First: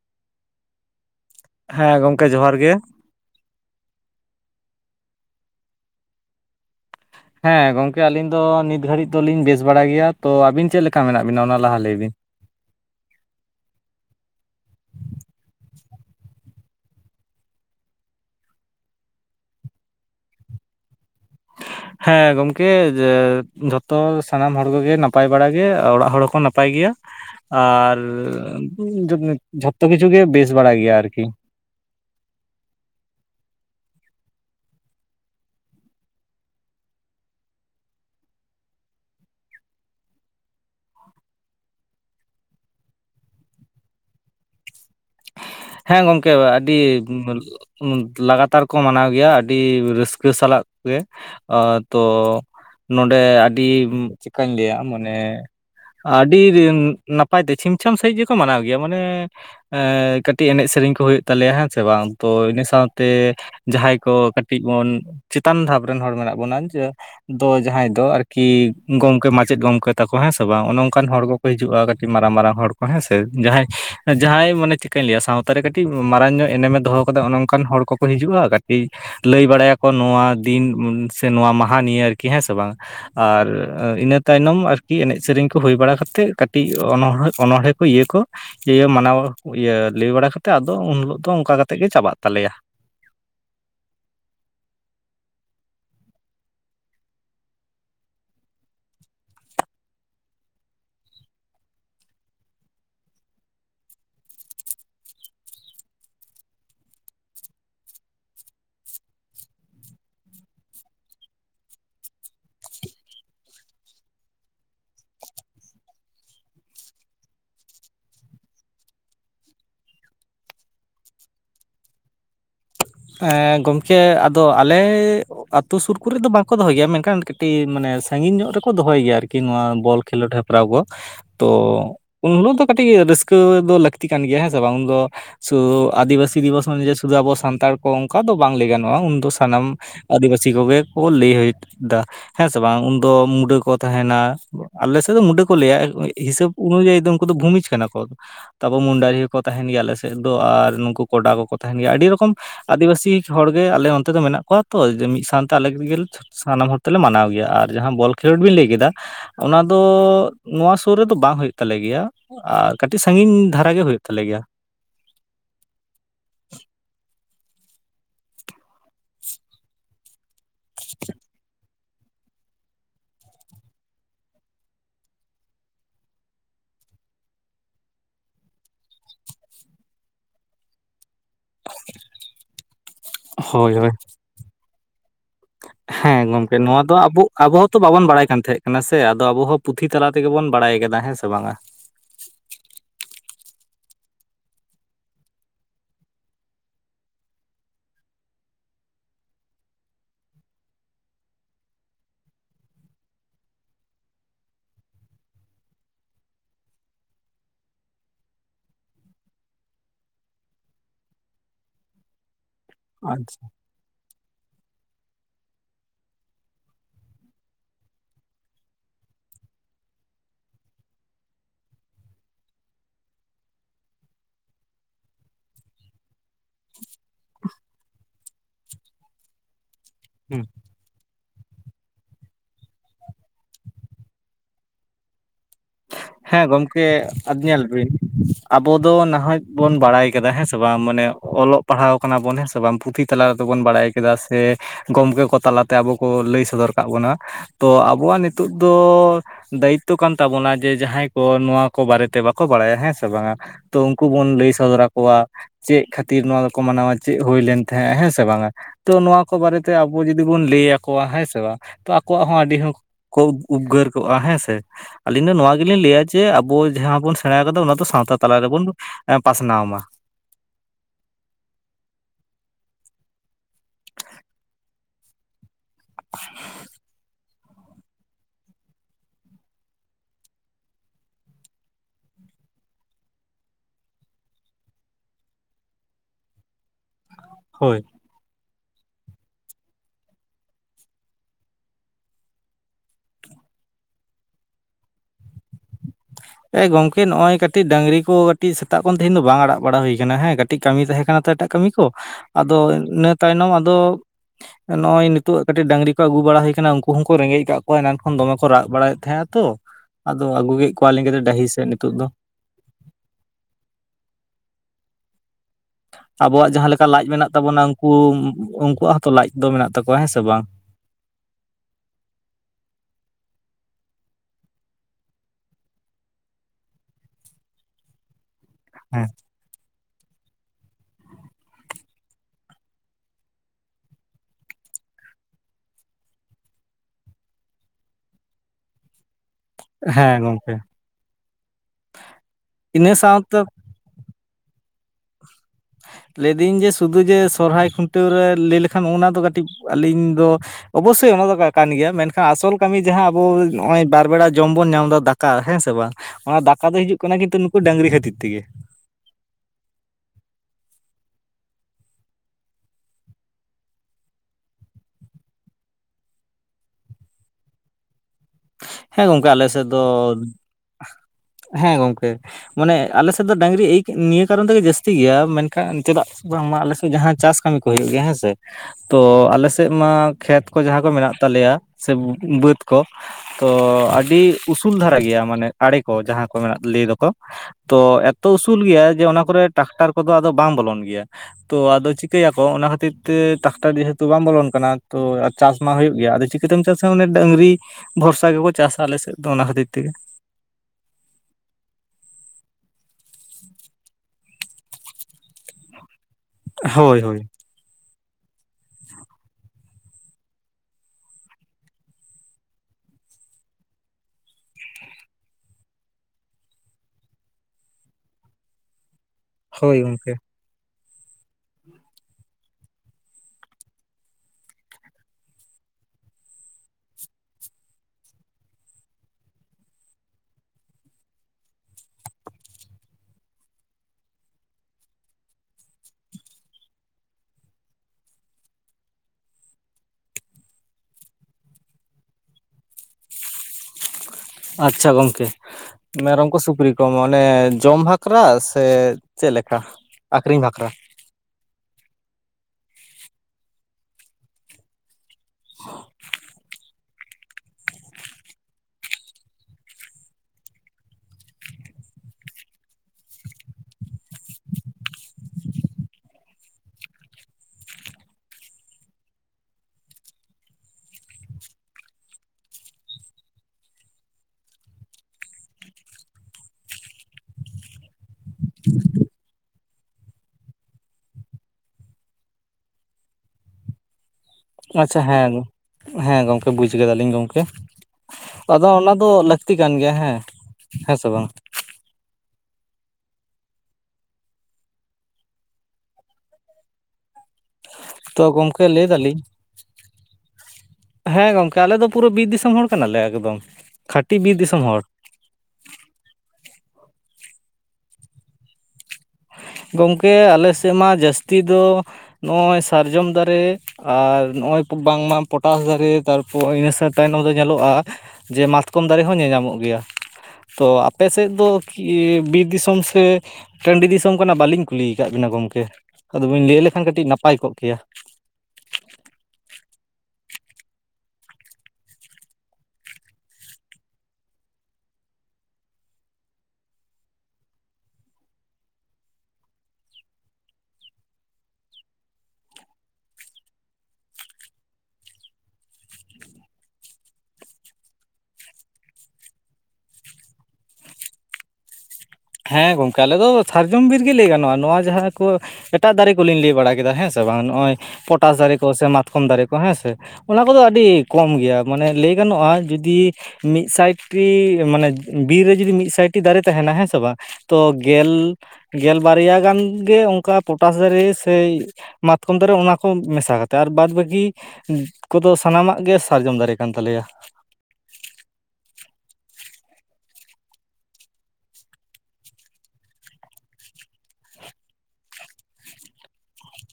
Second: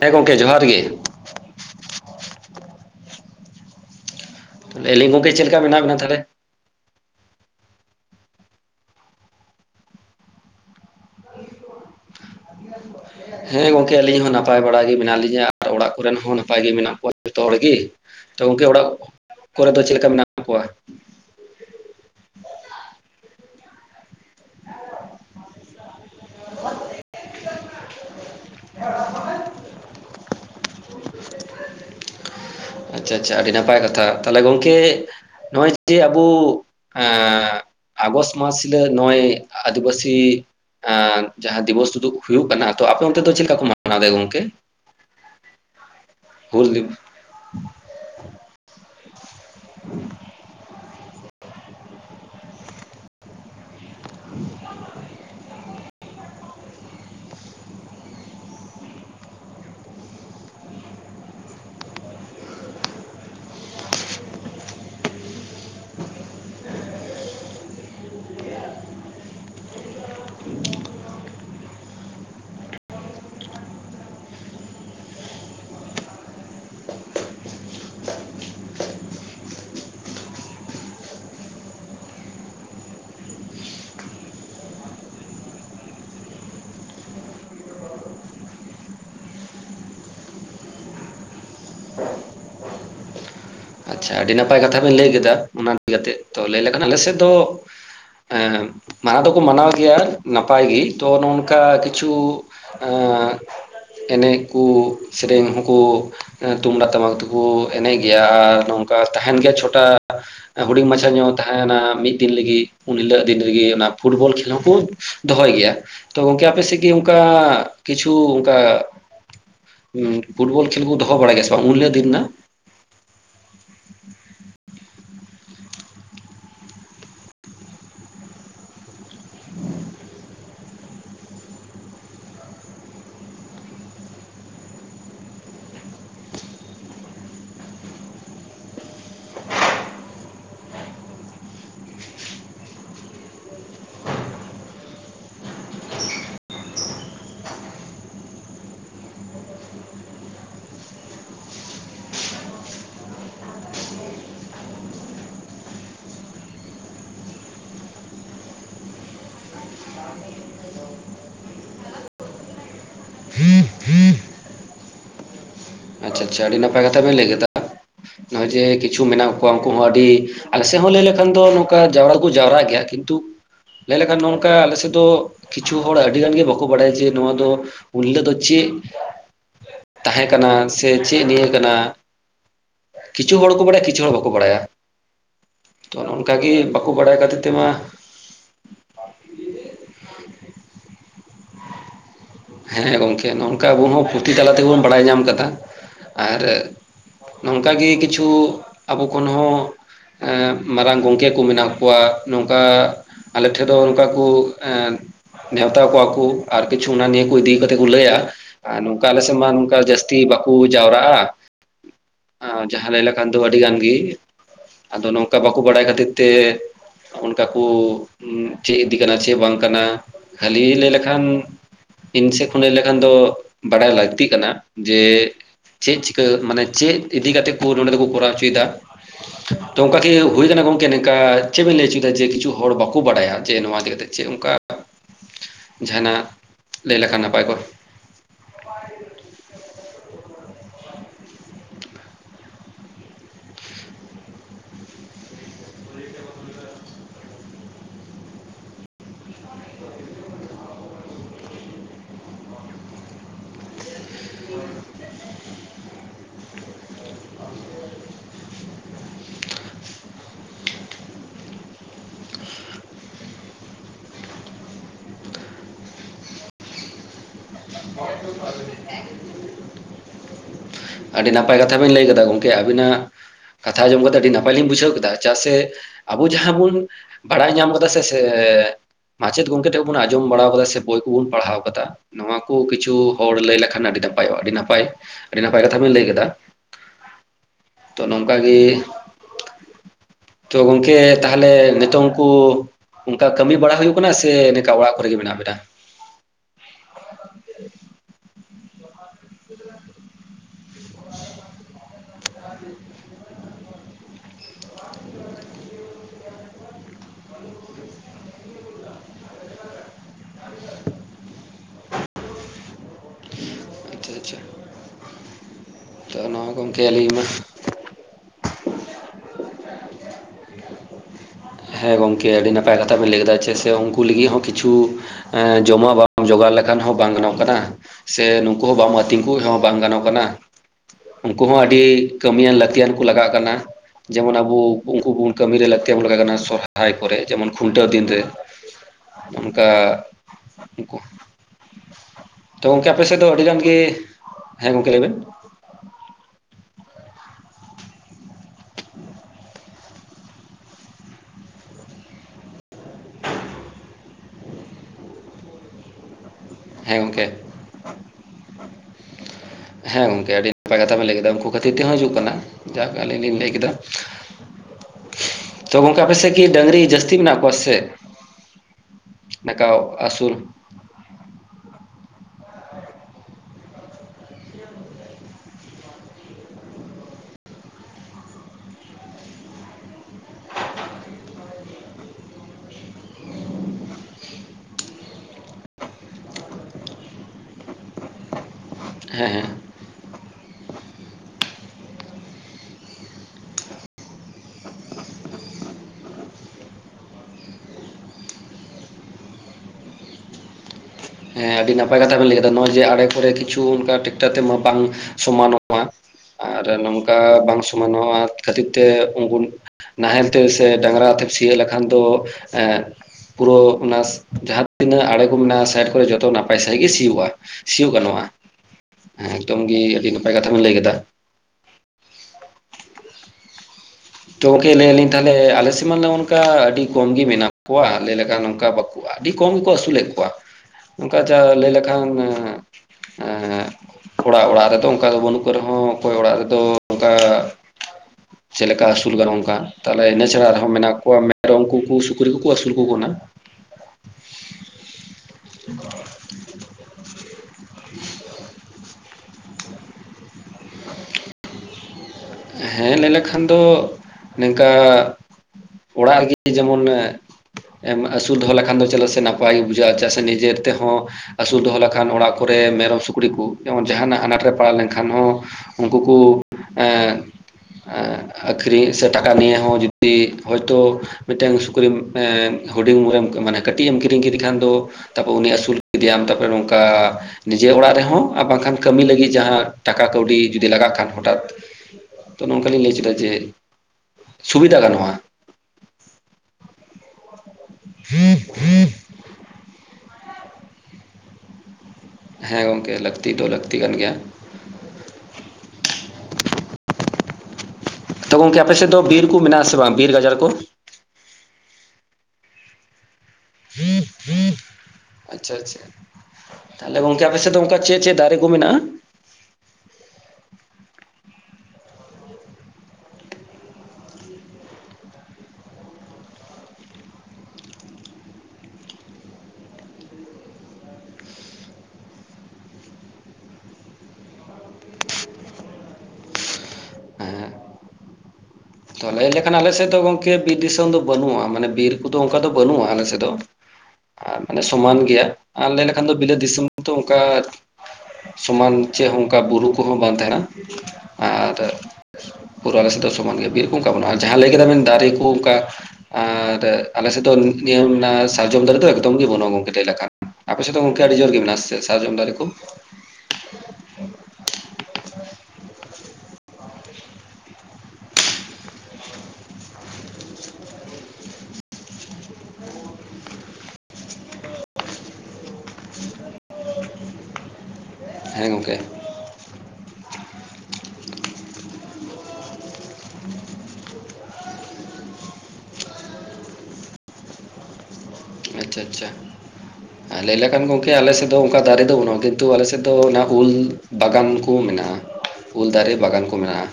ᱮ ᱜᱚᱝᱠᱮ ᱡᱚᱦᱟᱨ ᱜᱮ! ᱦᱮᱸ ᱜᱚᱝᱠᱮ ᱡᱚᱦᱟᱨ ᱜᱮ! ᱞᱟᱹᱭᱟᱞᱤᱧ ᱜᱚᱝᱠᱮ ᱪᱮᱫ ᱞᱮᱠᱟ ᱢᱮᱱᱟᱜ ᱵᱮᱱᱟ ᱛᱟᱦᱞᱮ? ᱦᱮᱸ ᱜᱚᱝᱠᱮ ᱟᱞᱤᱧ ᱫᱚ ᱱᱤᱛ ᱜᱷᱟᱹᱲᱤᱡ ᱫᱚᱞᱤᱧ ᱵᱮᱥ ᱵᱟᱲᱟ ᱜᱮᱭᱟ ᱛᱚ, ᱟᱹᱵᱤᱱ ᱪᱮᱫ ᱞᱮᱠᱟ ᱢᱮᱱᱟᱜ ᱵᱤᱱᱟ ᱚᱱᱟ ᱞᱟᱦᱟ ᱞᱟᱹᱭ ᱵᱤᱱ? [unintelligible] ᱦᱮᱸ ᱜᱚᱝᱠᱮ ᱟᱹᱞᱤᱧ ᱦᱚᱸ ᱱᱟᱯᱟᱭ ᱵᱟᱲᱟ ᱜᱮ ᱢᱮᱱᱟᱜ ᱞᱤᱧᱟ ᱟᱨ ᱚᱲᱟᱜ ᱠᱚᱨᱮᱱ ᱦᱚᱸ ᱱᱟᱯᱟᱭ ᱜᱮ ᱢᱮᱱᱟᱜ ᱠᱚᱣᱟ ᱡᱚᱛᱚ ᱦᱚᱲᱜ ᱜᱮ᱾ ᱛᱚ ᱜᱚᱝᱠᱮ ᱚᱲᱟᱜ ᱠᱚᱨᱮ ᱫᱚ ᱪᱮᱫ ᱞᱮᱠᱟ ᱢᱮᱱᱟᱜ ᱠᱚᱣᱟ? ᱦᱮᱸ ᱜᱚᱢᱠᱮ ᱡᱷᱚᱛᱚ ᱥᱟᱱᱟᱢ ᱦᱚᱲ ᱠᱚᱜᱮ ᱱᱟᱯᱟᱭ ᱵᱟᱲᱟ ᱜᱮ ᱚᱲᱟᱜ ᱦᱚᱲ ᱦᱚᱸᱠᱚ ᱱᱟᱯᱟᱭ ᱜᱮᱭᱟ᱾ ᱟᱨ ᱡᱚ ᱡᱷᱚᱛᱚ ᱠᱤᱪᱷᱩ ᱜᱮ ᱵᱮᱥ ᱵᱟᱲᱟ ᱜᱮᱭᱟ ᱟᱨᱠᱤ᱾ ᱟᱪᱪᱷᱟ ᱟᱪᱪᱷᱟ ᱟᱹᱰᱤ ᱱᱟᱯᱟᱭ ᱠᱟᱛᱷᱟ ᱛᱟᱦᱞᱮ ᱜᱚᱝᱠᱮ ᱱᱚᱜ-ᱚᱭ ᱡᱮ ᱟᱵᱩ ᱮᱸᱻ ᱟᱜᱚᱥ ᱢᱟᱥ ᱦᱤᱞᱟᱹ ᱱᱚᱭ ᱟᱹᱫᱤᱵᱟᱹᱥᱤ ᱮᱸ ᱡᱟᱦᱟᱸ ᱫᱤᱵᱚᱥ ᱩᱫᱩᱜ ᱦᱩᱭᱩᱜ ᱠᱟᱱᱟ, ᱛᱚ ᱟᱯᱮ ᱚᱱᱛᱮ ᱫᱚ ᱪᱮᱫ ᱞᱮᱠᱟ ᱢᱟᱱᱟᱣ ᱫᱟ ᱜᱚᱝᱠᱮ? ᱦᱮᱸ ᱜᱚᱝᱠᱮ ᱦᱩᱞ ᱟᱹᱰᱤ ᱫᱤᱵᱚᱥ? ᱞᱟᱜᱟᱛᱟᱨ ᱠᱚ ᱢᱟᱱᱟᱣ ᱜᱮᱭᱟ ᱟᱹᱰᱤ ᱨᱟᱹᱥᱠᱟᱹ ᱥᱟᱞᱟᱜ ᱜᱮ᱾ ᱚ ᱛᱚ ᱱᱚᱸᱰᱮ ᱟᱹᱰᱤ ᱪᱤᱠᱟᱹᱧ ᱞᱟᱹᱭᱟ ᱢᱟᱱᱮ ᱟᱹᱰᱤ ᱱᱟᱯᱟᱭ ᱛᱮ ᱪᱷᱤᱢᱪᱷᱟᱢ ᱥᱟᱺᱦᱤᱡ ᱜᱮᱠᱚ ᱢᱟᱱᱟᱣ ᱜᱮᱭᱟ ᱢᱟᱱᱮ ᱮᱸ ᱠᱟᱹᱴᱤᱡ ᱮᱱᱮᱡ ᱥᱮᱨᱮᱧ ᱠᱚ ᱦᱩᱭᱩᱜ ᱛᱟᱞᱮᱭᱟ ᱦᱮᱸ ᱥᱮ ᱵᱟᱝ ᱛᱚ ᱤᱱᱟᱹ ᱥᱟᱶᱛᱮ ᱡᱟᱦᱟᱸᱭ ᱠᱚ ᱠᱟᱹᱴᱤᱡ ᱵᱚᱱ ᱪᱮᱛᱟᱱ ᱫᱷᱟᱯ ᱨᱮᱱ ᱦᱚᱲ ᱢᱮᱱᱟᱜ ᱵᱚᱱᱟ ᱡᱮ ᱫᱚ ᱡᱟᱦᱟᱸᱭ ᱫᱚ ᱟᱨᱠᱤ ᱜᱚᱝᱠᱮ ᱢᱟᱪᱮᱫ ᱜᱚᱝᱠᱮ ᱛᱟᱠᱚ ᱦᱮᱸ ᱥᱮ ᱵᱟᱝ ᱚᱱᱮ ᱚᱝᱠᱟᱱ ᱦᱚᱲ ᱠᱚ ᱦᱤᱡᱩᱜ-ᱟ ᱠᱟᱹᱴᱤᱡ ᱢᱟᱨᱟᱝ ᱢᱟᱨᱟᱝ ᱦᱚᱲ ᱠᱚ ᱦᱮᱸᱥᱮ ᱡᱟᱦᱟᱸᱭ, ᱡᱟᱦᱟᱸᱭ ᱢᱟᱱᱮ ᱪᱤᱠᱟᱹᱧ ᱞᱟᱹᱭᱟ ᱥᱟᱶᱛᱟᱨᱮ ᱠᱟᱹᱴᱤᱡ ᱢᱟᱨᱟᱝ ᱧᱚᱜ ᱮᱱᱮᱢᱮ ᱫᱚᱦᱚ ᱠᱟᱫᱟ ᱚᱱᱮ ᱚᱱᱠᱟᱱ ᱦᱚᱲ ᱠᱚᱠᱚ ᱦᱤᱡᱩᱜ-ᱟ ᱠᱟᱹᱴᱤᱡ ᱞᱟᱹᱭ ᱵᱟᱲᱟᱭᱟᱠᱚ ᱱᱚᱣᱟ ᱫᱤᱱ ᱥᱮ ᱱᱚᱣᱟ ᱢᱟᱦᱟ ᱱᱤᱭᱮ ᱟᱨᱠᱤ ᱦᱮᱸ ᱥᱮ ᱵᱟᱝ᱾ ᱟᱨ ᱤᱱᱟᱹ ᱛᱟᱭᱱᱚᱢ ᱟᱨᱠᱤ ᱮᱱᱮᱡᱽ ᱥᱮᱨᱮᱧ ᱠᱚ ᱦᱳᱭ ᱵᱟᱲᱟ ᱠᱟᱛᱮᱫ ᱠᱟᱹᱴᱤᱡ ᱚᱱᱚᱲ ᱚᱱᱚᱲᱦᱮᱸ ᱤᱭᱟᱹ ᱠᱚ ᱤᱭᱟᱹ ᱢᱟᱱᱟᱣ ᱤᱭᱟᱹ ᱞᱟᱹᱭ ᱵᱟᱲᱟ ᱠᱟᱛᱮ ᱟᱫᱚ ᱩᱱ ᱦᱤᱞᱳᱜ ᱫᱚ ᱚᱝᱠᱟ ᱠᱟᱛᱮᱫ ᱜᱮ ᱪᱟᱵᱟᱜ ᱛᱟᱞᱮᱭᱟ᱾ ᱟᱪᱪᱷᱟ ᱟᱹᱰᱤ ᱱᱟᱯᱟᱭ ᱠᱟᱛᱷᱟ ᱵᱮᱱ ᱞᱟᱹᱭ ᱠᱮᱫᱟ ᱚᱱᱟ ᱤᱫᱤ ᱠᱟᱛᱮᱫ, ᱛᱚ ᱞᱟᱹᱭ ᱞᱮᱠᱷᱟᱱ ᱟᱞᱮ ᱥᱮᱫ ᱫᱚ ᱮᱸ ᱢᱟᱱᱟᱣ ᱫᱚᱠᱚ ᱢᱟᱱᱟᱣ ᱜᱮᱭᱟ ᱱᱟᱯᱟᱭ ᱜᱤ ᱛᱚ ᱱᱚᱱᱠᱟ ᱠᱤᱪᱷᱩ ᱮᱸᱻ ᱮᱱᱮᱡ ᱠᱩ ᱥᱮᱨᱮᱧ ᱦᱩᱸᱠᱩ ᱮᱸ ᱛᱩᱢᱫᱟᱜ ᱴᱟᱢᱟᱠ ᱛᱮᱠᱩ ᱮᱱᱮᱡ ᱜᱮᱭᱟ ᱟᱨ ᱱᱚᱝᱠᱟ ᱛᱟᱦᱮᱸᱱ ᱜᱮᱭᱟ ᱪᱷᱚᱴᱟ ᱦᱩᱸᱰᱤᱧ ᱢᱟᱪᱷᱟ ᱧᱚᱜ ᱛᱟᱦᱮᱸᱱᱟ ᱢᱤᱫ ᱫᱤᱱ ᱞᱤᱜᱤᱫ ᱩᱱᱦᱤᱞᱳᱜ ᱫᱤᱱ ᱨᱮᱜᱮ ᱚᱱᱟ ᱯᱷᱩᱴᱵᱚᱞ ᱠᱷᱮᱞ ᱦᱚᱸᱠᱩ ᱫᱚᱦᱚᱭ ᱜᱮᱭᱟ ᱛᱚ ᱜᱚᱝᱠᱮ ᱟᱯᱮ ᱥᱮᱫ ᱜᱤ ᱚᱝᱠᱟ ᱠᱤᱪᱷᱩ ᱚᱝᱠᱟ ᱦᱩᱸ ᱯᱷᱩᱴᱵᱚᱞ ᱠᱷᱮᱞ ᱠᱚ ᱫᱚᱦᱚ ᱵᱟᱲᱟᱭ ᱜᱮᱭᱟ ᱥᱮ ᱵᱟᱝ ᱩᱱᱞᱳ ᱫᱤᱱ ᱨᱮᱱᱟᱜ? ᱮᱸ ᱜᱚᱢᱠᱮ ᱟᱫᱚ ᱟᱞᱮᱻ ᱟᱹᱛᱳ ᱥᱩᱨ ᱠᱚᱨᱮᱫ ᱫᱚ ᱵᱟᱝᱠᱚ ᱫᱚᱦᱚᱭ ᱜᱮᱭᱟ ᱢᱮᱱᱠᱷᱟᱱ ᱠᱟᱹᱴᱤᱡ ᱢᱟᱱᱮ ᱥᱟᱺᱜᱤᱧ ᱧᱚᱸᱜ ᱨᱮᱠᱚ ᱫᱚᱦᱚᱭ ᱜᱮᱭᱟ ᱟᱨ ᱠᱤ ᱱᱚᱣᱟ ᱵᱚᱞ ᱠᱷᱮᱞᱳᱰ ᱦᱮᱯᱨᱟᱣ ᱠᱚ, ᱛᱳ ᱩᱱ ᱦᱤᱞᱳᱜ ᱫᱚ ᱠᱟᱹᱴᱤᱡ ᱨᱟᱹᱥᱠᱟᱹ ᱫᱚ ᱞᱟᱹᱠᱛᱤ ᱠᱟᱱ ᱜᱮᱭᱟ ᱦᱮᱸ ᱥᱮ ᱵᱟᱝ ᱩᱱᱫᱚ ᱥᱳ ᱟᱹᱫᱤᱵᱟᱹᱥᱤ ᱫᱤᱵᱚᱥ ᱢᱟᱱᱮ ᱡᱮ ᱥᱩᱫᱩ ᱟᱵᱚ ᱥᱟᱱᱛᱟᱲ ᱠᱚ ᱚᱝᱠᱟ ᱫᱚ ᱵᱟᱝ ᱞᱮᱭ ᱜᱟᱱᱚᱜᱼᱟ ᱩᱱᱫᱚ ᱥᱟᱱᱟᱢ ᱟᱹᱫᱤᱵᱟᱹᱥᱤ ᱠᱚᱜᱮ ᱠᱚ ᱞᱮᱭ ᱦᱮᱫ ᱫᱟ᱾ ᱦᱮᱸ ᱥᱮ ᱵᱟᱝ ᱩᱱᱫᱚ ᱢᱩᱰᱟᱹ ᱠᱚ ᱛᱟᱸᱦᱮᱱᱟ ᱟᱞᱮ ᱥᱮᱫ ᱫᱚ ᱢᱩᱰᱟᱹ ᱠᱚ ᱞᱮᱭᱟ ᱦᱤᱥᱟᱹᱵᱽ᱾ ᱚᱱᱩᱡᱟᱭᱤ ᱫᱚ ᱩᱱᱠᱩ ᱫᱚ ᱵᱷᱩᱢᱤᱡ ᱠᱟᱱᱟ ᱠᱚ᱾ ᱛᱟᱯᱚᱨ ᱢᱩᱱᱰᱟᱨᱤ ᱦᱚᱸᱠᱚ ᱛᱟᱦᱮᱸᱱ ᱜᱮᱭᱟ ᱟᱞᱮ ᱥᱮᱫ ᱫᱚ ᱟᱨ ᱱᱩᱠᱩ ᱠᱚᱰᱟ ᱠᱚᱠᱚ ᱛᱟᱦᱮᱱ ᱜᱮᱭᱟ ᱟᱹᱰᱤ ᱨᱚᱠᱚᱢ ᱟᱹᱫᱤᱵᱟᱹᱥᱤ ᱦᱚᱲᱜᱮ ᱟᱞᱮ ᱚᱱᱛᱮ ᱫᱚ ᱢᱮᱱᱟᱜ ᱠᱤᱣᱟ ᱛᱚ ᱡᱮ ᱢᱤᱫ ᱥᱟᱶᱛᱮ ᱟᱞᱮ ᱠᱚᱜᱮ ᱞᱮ ᱥᱟᱱᱟᱢ ᱦᱚᱲ ᱛᱮᱞᱮ ᱢᱟᱱᱟᱣ ᱜᱮᱭᱟ, ᱟᱨ ᱡᱟᱸᱦᱟᱸ ᱵᱚᱞ ᱠᱷᱮᱞᱳᱰ ᱵᱤᱱ ᱞᱟᱹᱭ ᱠᱮᱫᱟ᱾ ᱚᱱᱟ ᱫᱚ ᱱᱚᱣᱟ ᱥᱳᱨ ᱨᱮᱫᱚ ᱵᱟᱝ ᱦᱩᱭᱩᱜ ᱛᱟᱞᱮ ᱜᱮᱭᱟ ᱾ ᱟᱻ ᱠᱟᱹᱴᱤᱡ ᱥᱟᱹᱜᱤᱧ ᱫᱷᱟᱨᱟ ᱜᱮ ᱦᱳᱭᱳᱜ ᱛᱟᱞᱮ ᱜᱮᱭᱟ ᱾ ᱟᱪᱪᱷᱟ ᱟᱪᱪᱷᱟ ᱟᱹᱰᱤ ᱱᱟᱯᱟᱭ ᱠᱟᱛᱷᱟ ᱵᱮᱱ ᱞᱮᱭ ᱠᱮᱫᱟ ᱱᱚᱜᱼᱚᱭ ᱡᱮ ᱠᱤᱪᱷᱩ ᱢᱮᱱᱟᱜ ᱠᱚᱣᱟ ᱩᱱᱠᱩ ᱦᱚᱸ ᱟᱹᱰᱤ ᱟᱞᱮ ᱥᱮᱫ ᱦᱚᱸ ᱞᱮᱭ ᱞᱮᱠᱷᱟᱱ ᱫᱚ ᱱᱚᱝᱠᱟ ᱡᱟᱣᱨᱟ ᱠᱚ ᱡᱟᱣᱨᱟᱜ ᱜᱮᱭᱟ ᱾ ᱠᱤᱱᱛᱩ ᱞᱮᱭ ᱞᱮᱠᱷᱟᱱ ᱱᱚᱝᱠᱟ ᱟᱞᱮᱥᱮᱫ ᱫᱚ ᱠᱤᱪᱷᱩ ᱦᱚᱲ ᱟᱹᱰᱤ ᱜᱟᱱ ᱜᱮ ᱵᱟᱠᱚ ᱵᱟᱲᱟᱭᱟ ᱡᱮ ᱱᱚᱣᱟ ᱫᱚ ᱩᱱᱦᱤᱞᱳᱜ ᱫᱚ ᱪᱮᱫ ᱛᱟᱦᱮᱸ ᱠᱟᱱᱟ? ᱥᱮ ᱪᱮᱫ ᱱᱤᱭᱮ ᱠᱟᱱᱟ? ᱠᱤᱪᱷᱩ ᱦᱚᱲ ᱠᱚ ᱦᱳᱭ ᱵᱟᱲᱟᱭᱟ ᱦᱳᱭ ᱠᱤᱪᱷᱩ ᱦᱚᱲ ᱵᱟᱠᱚ ᱵᱟᱲᱟᱭᱟ ᱾ ᱦᱮᱸ ᱜᱚᱝᱠᱮ ᱱᱚᱣᱟ ᱵᱟᱠᱚ ᱫᱚ ᱵᱟᱲᱟᱭ ᱟᱵᱚ ᱠᱷᱟᱹᱛᱤᱨ ᱟᱵᱚ ᱛᱮᱢᱟ ᱦᱚᱸᱛᱚ ᱵᱟᱵᱚᱱ ᱵᱟᱲᱟᱭ ᱠᱟᱱ ᱛᱟᱦᱮᱸᱜ ᱠᱟᱱᱟ ᱥᱮ ᱟᱫᱚ ᱟᱵᱚ ᱦᱚᱸ ᱯᱩᱛᱷᱤ ᱛᱟᱞᱟ ᱛᱮᱜᱮ ᱵᱚᱱ ᱵᱟᱰᱟᱭ ᱠᱟᱫᱟ ᱦᱮᱸ ᱥᱮ ᱵᱟᱝᱟ! ᱦᱮᱸ ᱦᱮᱸ ᱜᱚᱝᱠᱮ ᱱᱚᱝᱠᱟ ᱟᱵᱚ ᱦᱚᱸ ᱯᱩᱷᱛᱤ ᱛᱟᱞᱟ ᱛᱮᱜᱮᱵᱚᱱ ᱵᱟᱰᱟᱭ ᱧᱟᱢ ᱠᱟᱫᱟ ᱾ ᱟᱨ ᱱᱚᱝᱠᱟᱜᱮ ᱠᱤᱪᱷᱩ ᱟᱵᱚ ᱠᱷᱚᱱ ᱦᱚᱸ ᱦᱮᱸ ᱢᱟᱨᱟᱝ ᱜᱚᱝᱠᱮ ᱠᱚ ᱢᱮᱱᱟᱜ ᱠᱳᱣᱟ ᱱᱳᱝᱠᱟ ᱟᱞᱮ ᱴᱷᱮᱫ ᱫᱚ ᱚᱱᱠᱟ ᱠᱚ ᱮᱫ ᱱᱮᱣᱛᱟ ᱠᱚᱣᱟ ᱠᱚ ᱟᱨ ᱠᱤᱪᱷᱩ ᱚᱱᱟ ᱱᱤᱭᱟᱹ ᱠᱚ ᱤᱫᱤ ᱠᱟᱛᱮᱜ ᱠᱚ ᱞᱮᱭᱟ ᱾ ᱟᱨ ᱱᱚᱝᱠᱟ ᱟᱞᱮ ᱥᱮᱜ ᱢᱟ ᱱᱚᱝᱠᱟ ᱡᱟᱹᱥᱛᱤ ᱵᱟ ᱠᱩᱻ ᱡᱟᱣᱨᱟᱜᱼᱟ ᱡᱟᱸᱦᱟᱸ ᱞᱮᱭ ᱞᱮᱠᱷᱟᱱ ᱫᱚ ᱟᱪᱪᱷᱟ ᱟᱹᱰᱤ ᱜᱟᱱ ᱜᱮ ᱾ ᱟᱫᱚ ᱱᱚᱝᱠᱟ ᱵᱟᱠᱚ ᱵᱟᱲᱟᱭ ᱠᱷᱟᱹᱛᱤᱨ ᱛᱮ ᱦᱚᱜᱼᱚᱱᱠᱟ ᱠᱚ ᱩ, ᱸ ᱪᱮᱫ ᱤᱫᱤ ᱠᱟᱱᱟ ᱪᱮᱫ ᱵᱟᱝ ᱠᱟᱱᱟ ᱠᱷᱟᱹᱞᱤ ᱞᱮᱭ ᱞᱮᱠᱷᱟᱱ ᱤᱧ ᱥᱮᱫ ᱠᱷᱚᱱ ᱞᱮᱭ ᱞᱮᱠᱷᱟᱱ ᱫᱚ ᱵᱟᱰᱟᱭ ᱞᱟᱠᱛᱤᱜ ᱠᱟᱱᱟ ᱡᱮ ᱪᱮᱫ ᱪᱤᱠᱟᱹ ᱢᱟᱱᱮ ᱪᱮᱫ ᱤᱫᱤ ᱠᱟᱛᱮᱜ ᱠᱚ ᱱᱚᱰᱮ ᱫᱚᱠᱚ ᱠᱳᱨᱟᱣ ᱦᱚᱪᱚᱭ ᱫᱟ? ᱛᱚ ᱝᱠᱟ ᱜᱮ ᱦᱩᱸ ᱦᱳᱭ ᱠᱟᱱᱟ ᱜᱚᱝᱠᱮ ᱱᱚᱝᱠᱟ ᱪᱮᱫ ᱵᱮᱱ ᱞᱮᱭ ᱦᱚᱪᱚᱭ ᱫᱟ ᱡᱮ ᱠᱤᱪᱷᱩ ᱦᱚᱲ ᱵᱟᱠᱚ ᱵᱟᱲᱟᱭᱟ ᱡᱮ ᱱᱚᱣᱟ ᱤᱫᱤ ᱠᱟᱛᱮᱜ ᱪᱮᱫᱽ ᱚᱝᱠᱟ ᱦᱮᱸ ᱜᱚᱢᱠᱮ ᱟᱫ ᱧᱮᱞ ᱠᱚᱜᱼᱟ ᱵᱤᱱ ᱾ ᱟᱵᱚ ᱫᱚ ᱱᱟᱦᱟᱜ ᱵᱚᱱ ᱵᱟᱲᱟᱭ ᱠᱟᱫᱟ ᱦᱮᱸ ᱥᱮ ᱵᱟᱝ ᱢᱟᱱᱮ ᱚᱞᱚᱜ ᱯᱟᱲᱦᱟᱣ ᱠᱟᱱᱟ ᱵᱚᱱ ᱦᱮᱸ ᱥᱮ ᱵᱟᱝ ᱯᱩᱛᱷᱤ ᱛᱟᱞᱟ ᱨᱮᱫᱚ ᱵᱚᱱ ᱵᱟᱲᱟᱭ ᱠᱮᱫᱟ ᱥᱮ ᱜᱚᱢᱠᱮ ᱠᱚ ᱛᱟᱞᱟᱛᱮ ᱟᱵᱚ ᱠᱚ ᱞᱮᱭ ᱥᱚᱫᱚᱨ ᱠᱟᱜ ᱵᱚᱱᱟ ᱾ ᱛᱚ ᱟᱵᱚᱣᱟᱜ ᱱᱤᱛᱳᱜ ᱫᱚ ᱫᱟᱭᱤᱛᱛᱚ ᱠᱟᱱ ᱛᱟᱵᱚᱱᱟ ᱡᱮ ᱡᱟᱸᱦᱟᱸᱭ ᱠᱚ ᱱᱚᱣᱟ ᱠᱚ ᱵᱟᱨᱮᱛᱮ ᱵᱟᱠᱚ ᱵᱟᱲᱟᱭᱟ ᱦᱮᱸ ᱥᱮ ᱵᱟᱝᱟ ᱛᱚ ᱩᱝᱠᱩ ᱵᱚᱱ ᱞᱮᱭ ᱥᱚᱫᱚᱨ ᱟᱠᱚᱭᱟ ᱾ ᱪᱮᱫᱽ ᱠᱷᱟᱹᱛᱤᱨ ᱱᱚᱣᱟ ᱫᱚᱠᱚ ᱢᱟᱱᱟᱣᱟ? ᱪᱮᱫ ᱦᱳᱭ ᱞᱮᱱ ᱛᱟᱸᱦᱮᱜ? ᱦᱮᱸ ᱥᱮᱜ ᱵᱟᱝᱟ! ᱛᱚ ᱱᱚᱣᱟ ᱠᱚ ᱵᱟᱨᱮᱛᱮ ᱟᱵᱚ ᱡᱩᱫᱤ ᱵᱚᱱ ᱞᱮᱭ ᱟᱠᱚᱣᱟ ᱦᱮᱸ ᱥᱮ ᱵᱟᱝ ᱛᱚ ᱟᱠᱚᱣᱟᱜ ᱦᱚᱸ ᱟᱹᱰᱤ ᱦᱚᱸ ᱠᱚ ᱩᱫᱜᱟᱹᱨ ᱠᱚᱜᱼᱟ ᱦᱮᱸ ᱥᱮ ᱟᱞᱤᱧ ᱫᱚ ᱱᱚᱣᱟ ᱜᱤᱞᱤᱧ ᱞᱮᱭᱟ ᱡᱮ ᱟᱵᱚ ᱡᱟᱸᱦᱟᱸ ᱵᱚᱱ ᱥᱮᱬᱟ ᱠᱟᱫᱟ ᱚᱱᱟ ᱫᱚ ᱥᱟᱶᱛᱟ ᱛᱟᱞᱟᱨᱮᱵᱚᱱ ᱯᱟᱥᱱᱟᱣ ᱢᱟ ᱾ ᱟᱹᱰᱤ ᱱᱟᱯᱟᱭ ᱠᱟᱛᱷᱟ ᱵᱮᱱ ᱞᱮᱭ ᱠᱟᱫᱟ ᱜᱚᱝᱠᱮ ᱟᱵᱤᱱᱟᱜ ᱠᱟᱛᱷᱟ ᱟᱸᱡᱚᱢ ᱠᱟᱛᱮᱜ ᱟᱹᱰᱤ ᱱᱟᱯᱟᱭ ᱞᱤᱧ ᱵᱩᱡᱷᱟᱹᱣ ᱠᱮᱫᱟ ᱾ ᱪᱮᱫᱟᱜ ᱥᱮ ᱟᱵᱚ ᱡᱟᱸᱦᱟ ᱵᱚᱱ ᱵᱟᱲᱟᱭ ᱧᱟᱢ ᱠᱟᱫᱟ ᱥᱮ ᱥᱮᱻ ᱢᱟᱪᱮᱫ ᱜᱚᱝᱠᱮ ᱴᱷᱮᱱ ᱵᱚᱱ ᱟᱸᱡᱚᱢ ᱵᱟᱲᱟᱣ ᱠᱟᱫᱟ ᱥᱮ ᱵᱳᱭ ᱠᱚᱵᱚᱱ ᱯᱟᱲᱦᱟᱣ ᱠᱟᱫᱟ ᱾ ᱱᱚᱣᱟ ᱠᱚ ᱠᱤᱪᱷᱩ ᱦᱚᱲ ᱞᱮᱭ ᱞᱮᱠᱷᱟᱱ ᱟᱹᱰᱤ ᱱᱟᱯᱟᱭᱚᱜᱼᱟ ᱟᱹᱰᱤ ᱱᱟᱯᱟᱭ ᱟᱹᱰᱤ ᱱᱟ ᱯᱟᱭ ᱠᱟᱛᱷᱟ ᱵᱮᱱ ᱞᱮᱭ ᱠᱮᱫᱟ ᱾ ᱦᱳᱭ ᱾ ᱛᱚ ᱱᱚᱝᱠᱟ ᱜᱮ ᱛᱚ ᱜᱚᱝᱠᱮ ᱛᱟᱦᱚᱞᱮ ᱱᱤᱛᱳᱝ ᱩᱝᱠᱩ ᱚᱝᱠᱟ ᱠᱟᱹᱢᱤ ᱵᱟᱲᱟ ᱦᱳᱭᱳᱜ ᱠᱟᱱᱟ ᱥᱮ ᱱᱚᱝᱠᱟ ᱚᱲᱟᱜ ᱠᱚᱨᱮ ᱜᱮ ᱢᱮᱱᱟᱜ ᱵᱮᱱᱟ? ᱮᱸ ᱜᱚᱝᱠᱮ ᱱᱚᱜᱼᱚᱭ ᱠᱟᱹᱴᱤᱡ ᱰᱟᱝᱨᱤ ᱠᱚ ᱠᱟᱹᱴᱤᱡ ᱥᱮᱛᱟᱜ ᱠᱷᱚᱱ ᱛᱮᱦᱮᱱ ᱫᱚ ᱵᱟᱝ ᱟᱲᱟᱜ ᱵᱟᱲᱟ ᱦᱩᱭ ᱟᱠᱟᱱᱟ ᱦᱮᱸ ᱠᱟ ᱴᱤᱡ ᱠᱟᱹᱢᱤ ᱛᱟᱦᱮᱸ ᱠᱟᱱᱟ ᱛᱚ ᱮᱴᱟᱜ ᱠᱟᱹᱢᱤ ᱠᱚ, ᱟᱫᱚ ᱤᱱᱟᱹ ᱛᱟᱭᱱᱚᱢ ᱟᱫᱚ [inaudible] ᱱᱚᱜᱼᱚᱭ ᱱᱤᱛᱳᱜ ᱠᱟᱹᱴᱤᱡ ᱰᱟᱝᱨᱤ ᱠᱚ ᱟᱹᱜᱩ ᱵᱟᱲᱟ ᱦᱩᱭ ᱠᱟᱱᱟ ᱩᱝᱠᱩ ᱦᱚᱸᱠᱚ ᱨᱮᱸᱜᱮᱡ ᱟᱠᱟᱜ ᱠᱚᱣᱟ ᱮᱱᱟᱱ ᱠᱷᱚᱱ ᱫᱚᱢᱮ ᱠᱚ ᱨᱟᱜ ᱵᱟᱲᱟᱭᱮᱫ ᱛᱟᱦᱮᱸᱜᱼᱟ ᱛᱚ ᱾ ᱟᱫᱚ ᱟᱹᱜᱩ ᱠᱮᱫ ᱠᱚᱣᱟᱞᱤᱧ ᱠᱟᱹᱴᱤᱡ ᱰᱟᱹᱦᱤ ᱥᱮᱫ ᱱᱤᱛᱳᱜ ᱫᱚ ᱾ ᱟᱪᱪᱷᱟ ᱟᱪᱪᱷᱟ ᱾ ᱟᱵᱚᱣᱟᱜ ᱡᱟᱦᱟᱸ ᱞᱮᱠᱟ ᱞᱟᱡ ᱢᱮᱱᱟᱜ ᱛᱟᱵᱚᱱᱟ ᱩᱱᱠᱩ ᱩᱱᱠᱩᱣᱟᱜ ᱦᱚᱸᱛᱚ ᱞᱟᱡ ᱫᱚ ᱢᱮᱱᱟᱜ ᱛᱟᱠᱚᱣᱟ ᱦᱮᱸ ᱥᱮ ᱵᱟᱝ᱾ ᱦᱮᱸ ᱜᱚᱝᱠᱮ ᱟᱹᱰᱤ ᱱᱟᱯᱟᱭ ᱠᱟᱛᱷᱟ ᱵᱮᱱ ᱞᱟᱹᱭ ᱠᱮᱫᱟ ᱪᱮᱫ ᱥᱮ ᱩᱱᱠᱩ ᱞᱟᱹᱜᱤᱫ ᱦᱚᱸ ᱠᱤᱪᱷᱩ ᱡᱚᱢᱟ ᱵᱟᱢ ᱡᱚᱜᱟᱲ ᱞᱮᱠᱷᱟᱱ ᱦᱚᱸ ᱵᱟᱝ ᱜᱟᱱᱚᱜ ᱠᱟᱱᱟ, ᱥᱮ ᱱᱩᱠᱩ ᱦᱚᱸ ᱵᱟᱢ ᱦᱮᱸ ᱟᱹᱛᱤᱧ ᱠᱩ ᱨᱮ ᱦᱚᱸ ᱵᱟᱝ ᱜᱟᱱᱚᱜ ᱠᱟᱱᱟ ᱩᱱᱠᱩ ᱦᱚᱸ ᱟᱹᱰᱤ ᱠᱟᱹᱢᱤᱭᱟᱱ ᱞᱟᱹᱠᱛᱤᱭᱟᱱ ᱠᱚ ᱞᱟᱜᱟᱜ ᱠᱟᱱᱟ᱾ ᱡᱮᱢᱚᱱ ᱟᱵᱚ ᱩᱱᱠᱩ ᱵᱩᱱ ᱠᱟᱹᱢᱤ ᱨᱮ ᱞᱟᱹᱠᱛᱤ [unintelligible] ᱠᱟᱱᱟ᱾ ᱥᱚᱨᱦᱟᱭ ᱠᱚᱨᱮ ᱡᱮᱢᱚᱱ ᱠᱷᱩᱱᱴᱟᱹᱣ ᱫᱤᱱ ᱨᱮ᱾ ᱚᱱᱠᱟ ᱦᱮᱸ ᱜᱚᱝᱠᱮ ᱩᱱᱠᱩ᱾ ᱛᱚ ᱜᱚᱝᱠᱮ ᱤᱱᱟᱹ ᱟᱯᱮ ᱥᱮᱫ ᱫᱚ ᱥᱟᱶᱛᱮ ᱟᱹᱰᱤ ᱜᱟᱱ ᱜᱮ, ᱦᱮᱸ ᱜᱚᱝᱠᱮ ᱞᱟᱹᱭ ᱵᱮᱱ᱾ ᱞᱟᱹᱭ ᱫᱟᱹᱧ ᱡᱮ ᱥᱩᱫᱷᱩ ᱡᱮ ᱥᱚᱨᱦᱟᱭ ᱠᱷᱩᱱᱴᱟᱹᱣ ᱨᱮ ᱞᱟᱹᱭ ᱞᱮᱠᱷᱟᱱ ᱱᱚᱜ-ᱚ ᱱᱟᱫᱚ ᱠᱟᱹᱴᱤᱡ ᱟᱹᱞᱤᱧ ᱫᱚ ᱚᱵᱚᱥᱳᱭ ᱚᱱᱟ ᱫᱚ ᱠᱟᱱ ᱜᱮᱭᱟ ᱢᱮᱱᱠᱷᱟᱱ ᱟᱥᱚᱞ ᱠᱟᱹᱢᱤ ᱡᱟᱦᱟᱸ ᱟᱵᱚ ᱱᱚᱜ-ᱚᱭ ᱵᱟᱨ ᱵᱮᱲᱟ ᱡᱚᱢ ᱵᱚᱱ ᱧᱟᱢ ᱮᱫᱟ ᱫᱟᱠᱟ ᱦᱮᱸ ᱥᱮ ᱵᱟᱝ᱾ ᱚᱱᱟ ᱫᱟᱠᱟ ᱫᱚ ᱦᱮᱸ ᱦᱤᱡᱩᱜ ᱠᱟᱱᱟ ᱜᱚᱢᱠᱮ ᱠᱤᱱᱛᱩ ᱱᱩᱠᱩ ᱰᱟᱹᱝᱨᱤ ᱠᱷᱟᱹᱛᱤᱨ ᱛᱮᱜᱮ᱾ [inaudible] ᱦᱮᱸ ᱜᱚᱝᱠᱮ ᱟᱹᱰᱤ ᱱᱟᱯᱟᱭ ᱠᱟᱛᱷᱟ ᱵᱮᱱ ᱞᱟᱹᱭ ᱠᱮᱫᱟ ᱩᱱᱠᱩ ᱠᱷᱟᱹᱛᱤᱨ ᱛᱮᱦᱚᱸ ᱦᱤᱡᱩᱜ ᱠᱟᱱᱟ ᱡᱟᱠ ᱟᱹᱞᱤᱧ ᱞᱤᱧ ᱞᱟᱹᱭ ᱠᱮᱫᱟ᱾ ᱛᱚ ᱜᱚᱝᱠᱮ ᱟᱯᱮ ᱥᱮᱫ ᱠᱤ ᱰᱟᱹᱝᱨᱤ ᱡᱟᱹᱥᱛᱤ ᱢᱮᱱᱟᱜ ᱠᱚᱣᱟ ᱥᱮᱜ? ᱦᱮᱸ ᱜᱚᱝᱠᱮ ᱟᱞᱮ ᱥᱮᱫ ᱫᱚ, ᱟᱹᱥᱩᱞ ᱦᱮᱸ ᱜᱚᱝᱠᱮ᱾ ᱢᱟᱱᱮ ᱟᱞᱮ ᱥᱮᱫ ᱫᱚ ᱰᱟᱹᱝᱨᱤ ᱮᱭ ᱱᱤᱭᱟᱹ ᱠᱟᱨᱚᱱ ᱛᱮᱜᱮ ᱡᱟᱹᱥᱛᱤ ᱜᱮᱭᱟ ᱢᱮᱱᱠᱷᱟᱱ ᱪᱮᱫᱟᱜ ᱵᱟᱝᱢᱟ ᱟᱞᱮ ᱥᱮᱫ ᱡᱟᱦᱟᱸ ᱪᱟᱥ ᱠᱟᱹᱢᱤ ᱠᱚ ᱦᱩᱭᱩᱜ ᱜᱮᱭᱟ ᱦᱮᱸ ᱥᱮ᱾ ᱛᱚ ᱟᱞᱮ ᱥᱮᱫ ᱢᱟ ᱠᱷᱮᱛ ᱠᱚ ᱡᱟᱦᱟᱸ ᱠᱚ ᱢᱮᱱᱟᱜ ᱛᱟᱞᱮᱭᱟ ᱥᱮ ᱵᱟᱹᱫᱽ ᱠᱚ᱾ ᱛᱚ ᱟᱹᱰᱤ ᱩᱥᱩᱞ ᱫᱷᱟᱨᱟ ᱜᱮᱭᱟ ᱢᱟᱱᱮ ᱟᱲᱮ ᱠᱚ ᱡᱟᱦᱟᱸ ᱠᱚ ᱢᱮᱱᱟᱜ ᱞᱟᱹᱭ ᱫᱚ ᱠᱚ᱾ ᱛᱚ ᱮᱛᱚ ᱩᱥᱩᱞ ᱜᱮᱭᱟ ᱡᱮ ᱚᱱᱟ ᱦᱮᱸ ᱠᱚᱨᱮ ᱦᱮᱸ ᱴᱨᱟᱠᱴᱟᱨ ᱠᱚᱫᱚ ᱟᱫᱚ ᱵᱟᱝ ᱵᱚᱞᱚᱱ ᱜᱮᱭᱟ᱾ ᱛᱚ ᱟᱫᱚ ᱪᱤᱠᱟᱹᱭᱟᱠᱚ ᱚᱱᱟ ᱠᱷᱟᱹᱛᱤᱨ ᱛᱮ ᱴᱟᱠᱴᱟᱨ ᱡᱮᱦᱮᱸᱛᱩ ᱵᱟᱝ ᱵᱚᱞᱚᱱ ᱠᱟᱱᱟ ᱛᱚ ᱪᱟᱥ ᱢᱟ ᱦᱩᱭᱩᱜ ᱜᱮᱭᱟ ᱟᱫᱚ ᱪᱤᱠᱟᱛᱮᱢ ᱪᱟᱥᱟ ᱚᱱᱮ ᱰᱟᱹᱝᱨᱤ ᱵᱷᱚᱨᱥᱟ ᱜᱮᱠᱚ ᱪᱟᱥᱟ ᱟᱞᱮᱥᱮᱫ ᱫᱚ ᱚᱱᱟ ᱠᱷᱟᱹᱛᱤᱨ ᱛᱮᱜᱮ᱾ ᱦᱮᱸ ᱟᱹᱰᱤ ᱱᱟᱯᱟᱭ ᱠᱟᱛᱷᱟ ᱵᱮᱱ ᱞᱟᱹᱭ ᱠᱮᱫᱟ ᱱᱚᱜ ᱡᱮ ᱟᱲᱮ ᱠᱚᱨᱮ ᱠᱤᱪᱷᱩ ᱚᱱᱠᱟ ᱴᱮᱠᱴᱟᱨ ᱛᱮᱢᱟ ᱵᱟᱝ ᱥᱚᱢᱟᱱᱚᱜ ᱟ ᱟᱨ ᱦᱳᱭ ᱱᱚᱝᱠᱟ ᱦᱳᱭ ᱵᱟᱝ ᱥᱚᱢᱟᱱᱚᱜ ᱠᱷᱟᱹᱛᱤᱨ ᱛᱮ ᱩᱱᱠᱩ ᱱᱟᱦᱮᱸᱞ ᱛᱮ ᱥᱮ ᱰᱟᱝᱨᱟ ᱛᱮᱢ ᱥᱤᱭᱳᱜ ᱞᱮᱱᱠᱷᱟᱱ ᱫᱚ ᱮ᱾ ᱯᱩᱨᱟᱹ ᱚᱱᱟ ᱡᱟᱦᱟᱸ ᱛᱤᱱᱟᱹᱜ ᱟᱲᱮ ᱠᱚ ᱢᱮᱱᱟᱜ-ᱟ ᱥᱮ ᱡᱚᱛᱚ ᱱᱟᱯᱟᱭ ᱥᱟᱹᱦᱤᱡ ᱜᱮ ᱥᱤᱭᱳᱜ-ᱟ ᱥᱤᱭᱳᱜ ᱜᱟᱱᱚᱜ-ᱟ ᱮᱠᱫᱚᱢ ᱦᱳᱭ ᱟᱹᱰᱤ ᱜᱚᱝᱠᱮ ᱱᱟᱯᱟᱭ ᱠᱟᱛᱷ ᱠᱟᱛᱷᱟᱢ ᱞᱟᱹᱭ ᱠᱮᱫᱟ᱾ ᱛᱚ ᱜᱚᱢᱠᱮ ᱞᱟᱹᱭᱟ ᱟᱹᱞᱤᱧ ᱛᱟᱦᱚᱸᱞᱮ ᱟᱞᱮ ᱥᱮᱱ ᱢᱟ ᱚᱱᱮ ᱚᱱᱠᱟ ᱟᱹᱰᱤ ᱠᱚᱢ ᱜᱮ ᱢᱮᱱᱟᱜ ᱠᱚᱣᱟ ᱟᱞᱮ ᱞᱮᱠᱟᱱ ᱱᱚᱝᱠᱟ ᱵᱟ ᱟᱹᱰᱤ ᱠᱚᱢ ᱜᱮᱠᱚ ᱟᱹᱥᱩᱞᱮᱫ ᱠᱚᱣᱟ ᱚᱱᱠᱟ ᱡᱟ ᱞᱟᱹᱭ ᱞᱮᱠᱷᱟᱱ ᱛᱷᱚᱲᱟ ᱚᱲᱟᱜ ᱨᱮᱫᱚ ᱚᱱᱠᱟ ᱫᱚ ᱵᱟᱹᱱᱩᱜ ᱠᱚ ᱨᱮᱦᱚᱸ ᱚᱠᱚᱭ ᱚᱲᱟᱜ ᱨᱮᱫᱚ ᱚᱱᱠᱟ ᱪᱮᱫ ᱞᱮᱠᱟ ᱟᱹᱥᱩᱞ ᱜᱟᱱᱚᱜ-ᱟ ᱚᱝᱠᱟ ᱛᱟᱦᱚᱸᱞᱮ ᱤᱱᱟᱹ ᱪᱷᱟᱲᱟ ᱟᱛᱷᱟᱢ ᱢᱮᱱᱟᱜ ᱠᱚᱣᱟ ᱢᱮᱨᱚᱢ ᱠᱚᱠᱚ ᱥᱩᱠᱨᱤ ᱠᱚᱠᱚ ᱟᱹᱥᱩᱞ ᱠᱩ ᱠᱟᱱᱟ᱾ ᱟᱪᱪᱷᱟ ᱜᱚᱝᱠᱮ ᱾ ᱢᱮᱨᱚᱢ ᱠᱚ ᱥᱩᱠᱨᱤ ᱠᱚ ᱢᱟᱱᱮ ᱡᱚᱢ ᱵᱟᱠᱷᱨᱟ ᱥᱮ ᱪᱮᱫ ᱞᱮᱠᱟ? ᱟᱹᱠᱷᱨᱤᱧ ᱵᱟᱠᱷᱨᱟ᱾ ᱦᱮᱸ ᱞᱟᱹᱭ ᱞᱮᱠᱷᱟᱱ ᱫᱚ ᱱᱚᱝᱠᱟ ᱚᱲᱟᱜ ᱨᱮᱜᱮ᱾ ᱡᱮᱢᱚᱱ ᱮᱢ ᱟᱹᱥᱩᱞ ᱫᱚᱦᱚᱸ ᱞᱮᱠᱷᱟᱱ ᱫᱚ ᱪᱮᱫᱟᱜ ᱥᱮ ᱱᱟᱯᱟᱭ ᱜᱮ ᱵᱩᱡᱷᱟᱹᱜ-ᱟ ᱪᱮᱫᱟᱜ ᱥᱮ ᱱᱤᱡᱮ ᱛᱮᱦᱚᱸ᱾ ᱟᱹᱥᱩᱞ ᱫᱚᱦᱚᱸ ᱞᱮᱠᱷᱟᱱ ᱚᱲᱟᱜ ᱠᱚᱨᱮ ᱢᱮᱨᱚᱢ ᱥᱩᱠᱨᱤ ᱠᱩ ᱡᱮᱢᱚ ᱡᱟᱦᱟᱸᱱᱟᱜ ᱟᱱᱟᱴ ᱨᱮ ᱯᱟᱲᱟᱣ ᱞᱮᱱᱠᱷᱟᱱ ᱦᱚᱸ ᱩᱱᱠᱩ ᱠᱩ ᱮ ᱮ ᱟᱹᱠᱷᱨᱤᱧ ᱥᱮ ᱴᱟᱠᱟ ᱱᱤᱭᱮ ᱦᱚᱸ ᱡᱩᱫᱤ ᱦᱳᱭᱛᱳ ᱢᱤᱫᱴᱮᱱ ᱥᱩᱠᱨᱤ ᱮ ᱦᱩᱰᱤᱧ ᱨᱮ ᱢᱟᱱᱮ ᱠᱟᱹᱴᱤᱡ ᱮᱢ ᱠᱤᱨᱤᱧ ᱠᱮᱫᱮ ᱠᱷᱟᱱ ᱫᱚ ᱛᱟᱨᱯᱚᱨᱮ ᱩᱱᱤ ᱟᱹᱥᱩᱞ ᱠᱮᱫᱮᱭᱟᱢ ᱛᱟᱨᱯᱚᱨᱮ ᱱᱚᱝᱠᱟ ᱱᱤᱡᱮ ᱚᱲᱟᱜ ᱨᱮᱦᱚᱸ ᱟᱨ ᱵᱟᱝᱠᱷᱟᱱ ᱠᱟᱹᱢᱤ ᱞᱟᱹᱜᱤᱫ ᱡᱟᱦᱟᱸ ᱴᱟᱠᱟ ᱠᱟᱹᱣᱰᱤ ᱡᱩᱫᱤ ᱞᱟᱜᱟᱜ ᱠᱷᱟᱱ ᱦᱚᱴᱟᱛ᱾ ᱛᱚ ᱱᱚᱝᱠᱟ ᱞᱤᱧ ᱞᱟᱹᱭ ᱦᱚᱪᱚᱭᱮᱫᱟ ᱡᱮ ᱥᱩᱵᱤᱫᱷᱟ ᱟᱪᱪᱷᱟ ᱜᱟᱱᱚᱜᱼᱟ ᱦᱮᱸ ᱦᱮᱸ ᱜᱚᱝᱠᱮ ᱵᱩᱡᱽ ᱠᱮᱫᱟᱞᱤᱧ ᱜᱚᱢᱠᱮ᱾ ᱟᱫᱚ ᱚᱱᱟ ᱫᱚ ᱞᱟᱹᱠᱛᱤ ᱠᱟᱱ ᱜᱮᱭᱟ ᱦᱮᱸ, ᱦᱮᱸ ᱥᱮ ᱵᱟᱝ᱾ ᱦᱮᱸ ᱜᱚᱝᱠᱮ ᱞᱟᱹᱠᱛᱤ ᱫᱚ ᱞᱟᱹᱠᱛᱤ ᱠᱟᱱ ᱜᱮᱭᱟ᱾ ᱛᱚ ᱜᱚᱝᱠᱮ ᱟᱯᱮ ᱥᱮᱫ ᱫᱚ ᱵᱤᱨ ᱠᱩ ᱢᱮᱱᱟᱜᱼᱟᱥᱮ ᱵᱟᱝ ᱵᱤᱨ ᱜᱟᱡᱟᱲ ᱠᱚ? ᱦᱮᱸ ᱜᱚᱝᱠᱮ ᱟᱞᱮ ᱫᱚ ᱯᱩᱨᱟᱹ ᱵᱤᱨ ᱫᱤᱥᱚᱢ ᱦᱚᱲ ᱠᱟᱱᱟᱞᱮ ᱮᱠᱫᱚᱢ᱾ ᱠᱷᱟᱹᱴᱤ ᱵᱤᱨ ᱫᱤᱥᱚᱢ ᱦᱚᱲ [unintelligible] ᱟᱪᱪᱷᱟ ᱟᱪᱪᱷᱟ ᱛᱟᱦᱞᱮ ᱜᱚᱝᱠᱮ ᱟᱯᱮ ᱥᱮᱫ ᱫᱚ ᱚᱝᱠᱟ ᱪᱮᱜ ᱪᱮᱜ ᱫᱟᱨᱮ ᱠᱚ ᱢᱮᱱᱟᱜᱼᱟ? ᱜᱚᱝᱠᱮ ᱟᱞᱮ ᱥᱮᱜ ᱢᱟ ᱡᱟᱹᱥᱛᱤ ᱫᱚ ᱱᱚᱜᱼᱚᱭ ᱥᱟᱨᱡᱚᱢ ᱫᱟᱨᱮ ᱟᱨ ᱱᱚᱜᱼᱚᱭ ᱵᱟᱝᱢᱟ ᱯᱚᱴᱟᱥ ᱫᱟᱨᱮ ᱛᱟᱨᱯᱚ ᱤᱱᱟᱹ ᱥᱟᱶ ᱛᱟᱭᱱᱚᱢ ᱫᱚ ᱧᱮᱞᱚᱜᱼᱟ ᱡᱮ ᱢᱟᱛᱠᱚᱢ ᱫᱟᱨᱮ ᱦᱚᱸ ᱧᱮ ᱧᱟᱢᱚᱜ ᱜᱮᱭᱟ᱾ ᱛᱚ ᱟᱯᱮ ᱥᱮᱫ ᱫᱚ ᱠᱤ ᱵᱤᱨ ᱫᱤᱥᱚᱢ ᱥᱮ ᱴᱟᱺᱰᱤ ᱫᱤᱥ ᱛᱚ ᱚᱝᱠᱟᱱᱟᱜ ᱵᱟᱹᱞᱤᱧ ᱠᱩᱞᱤ ᱟᱠᱟᱜ ᱵᱤᱱᱟ ᱜᱚᱝᱠᱮ ᱟᱫᱚ ᱵᱤᱱ ᱞᱟᱹᱭ ᱞᱮᱠᱷᱟᱱ ᱠᱟᱹᱴᱤᱡ ᱱᱟᱯᱟᱭ ᱦᱮᱸ ᱠᱚᱜ ᱠᱮᱭᱟ᱾ ᱛᱚ ᱞᱟᱹᱭ ᱞᱮᱠᱷᱟᱱ ᱟᱞᱮ ᱥᱮᱫ ᱫᱚ ᱜᱚᱝᱠᱮ ᱵᱤᱨ ᱫᱤᱥᱚᱢ ᱫᱚ ᱵᱟᱹᱱᱩᱜᱼᱟ ᱢᱟᱱᱮ ᱵᱤᱨ ᱠᱚᱫᱚ ᱚᱝᱠᱟ ᱫᱚ ᱵᱟᱹᱱᱩᱜᱼᱟ ᱟᱞᱮ ᱥᱮᱫ ᱫᱚ᱾ ᱟᱨ ᱢᱟᱱᱮ ᱥᱚᱢᱟᱱ ᱜᱮᱭᱟ ᱟᱨ ᱞᱟᱹᱭ ᱞᱮᱠᱷᱟᱱ ᱫᱚ ᱵᱤᱞᱟᱹᱛ ᱫᱤᱥᱚᱢ ᱛᱚ ᱚᱝᱠᱟ ᱥᱚᱢᱟᱱ ᱪᱮᱜ ᱦᱚᱸ ᱚᱝᱠᱟ ᱵᱩᱨᱩ ᱠᱚᱦᱚᱸ ᱵᱟᱝ ᱛᱟᱦᱮᱱᱟ ᱟᱨ ᱯᱩᱨ ᱟᱞᱮ ᱥᱮᱫ ᱫᱚ ᱥᱚᱢᱟᱱ ᱜᱮᱭᱟ ᱵᱤᱨ ᱠᱩ ᱚᱝᱠᱟ ᱵᱟᱹᱱᱩᱜ-ᱟ ᱡᱟᱦᱟᱸ ᱞᱟᱹᱭ ᱠᱮᱫᱟ ᱵᱤᱱ ᱫᱟᱨᱮ ᱠᱩ ᱚᱝᱠᱟ ᱟᱨ ᱟᱞᱮ ᱥᱮᱫ ᱫᱚ ᱱᱤᱭᱟᱹᱢ ᱢᱮᱱᱟᱜ-ᱟ ᱥᱟᱨᱡᱚᱢ ᱫᱟᱨᱮ ᱫᱚ ᱮᱠᱫᱚᱢ ᱜᱮ ᱵᱟᱹᱱᱩᱜᱼᱟ ᱜᱚᱝᱠᱮ ᱞᱟᱹᱭ ᱞᱮᱠᱷᱟᱱ᱾ ᱟᱯᱮ ᱥᱮᱫ ᱫᱚ ᱜᱚᱝᱠᱮ ᱟᱹᱰᱤ ᱡᱩᱨ ᱜᱮ ᱢᱮᱱᱟᱜ-ᱟ ᱥᱮ ᱥᱮᱜ ᱥᱟᱨᱚᱢ ᱫᱟᱨᱮ? ᱠᱚ? ᱦᱮᱸ ᱜᱚᱝᱠᱮ ᱟᱞᱮ ᱫᱚ ᱥᱟᱨᱡᱚᱢ ᱵᱤᱨ ᱜᱮ ᱞᱟᱹᱭ ᱜᱟᱱᱚᱜᱼᱟ ᱱᱚᱣᱟ ᱡᱟᱦᱟᱸ ᱠᱚ᱾ ᱮᱴᱟᱜ ᱫᱟᱨᱮ ᱠᱚᱞᱤᱧ ᱞᱟᱹᱭ ᱵᱟᱲᱟ ᱠᱮᱫᱟ ᱦᱮᱸ ᱥᱮ ᱵᱟᱝ ᱱᱚᱜᱼᱚᱭ ᱯᱚᱴᱟᱥ ᱫᱟᱨᱮ ᱠᱚ ᱥᱮ ᱢᱟᱛᱠᱚᱢ ᱫᱟᱨᱮ ᱠᱚ ᱦᱮᱸ ᱥᱮ᱾ ᱚᱱᱟ ᱠᱚᱫᱚ ᱟᱹᱰᱤ ᱠᱚᱢ ᱜᱮᱭᱟ ᱢᱟᱱᱮ ᱞᱟᱹᱭ ᱜᱟᱱᱚᱜᱼᱟ ᱡᱩᱚᱫᱤ ᱢᱤᱫ ᱥᱟᱭᱴᱨᱤ ᱢᱟᱱᱮ ᱵᱤᱨ ᱨᱮ ᱡᱩᱫᱤ ᱢᱤᱫ ᱥᱟᱭᱴᱤ ᱫᱟᱨᱮ ᱛᱟᱦᱮᱱᱟ ᱦᱮᱸ ᱥᱮ ᱵᱟᱝ᱾ ᱛᱚ ᱜᱮᱞ ᱦᱮᱸ ᱜᱚᱝᱠᱮ ᱜᱮᱞ ᱵᱟᱨᱭᱟ ᱜᱟᱱ ᱜᱮ ᱚᱝᱠᱟ ᱯᱚᱴᱟᱥ ᱫᱟᱨᱮ ᱥᱮᱭ ᱢᱟᱛᱠᱚᱢ ᱫᱟᱨᱮ ᱚᱱᱟ ᱠᱚ ᱢᱮᱥᱟ ᱠᱟᱛᱮᱜ ᱟᱨ ᱵᱟᱫᱽ ᱵᱟᱹᱠᱤ ᱠᱚᱫᱚ ᱥᱟᱱᱟᱢᱟᱜ ᱜᱮ ᱥᱟᱨᱡᱚᱢ ᱫᱟᱨᱮ ᱠᱟᱱ ᱛᱟᱞᱮᱭᱟ᱾ ᱟᱪᱪᱷᱟ ᱟᱪᱪᱷᱟ᱾ ᱟᱨ ᱞᱟᱹᱭ ᱞᱮᱠᱷᱟᱱ ᱜᱚᱝᱠᱮ ᱟᱞᱮᱥᱮᱫ ᱫᱚ ᱚᱝᱠᱟ ᱫᱟᱨᱮ ᱫᱚ ᱵᱟᱹᱱᱩᱜᱼᱟ ᱠᱤᱱᱛᱩ ᱟᱞᱮᱥᱮᱫ ᱫᱚ ᱚᱱᱟ ᱩᱞ ᱵᱟᱜᱟᱱ ᱠᱚ ᱢᱮᱱᱟᱜᱼᱟ᱾ ᱩᱞ ᱫᱟᱨᱮ ᱵᱟᱜᱟᱱ ᱠᱚ ᱢᱮᱱᱟᱜᱼᱟ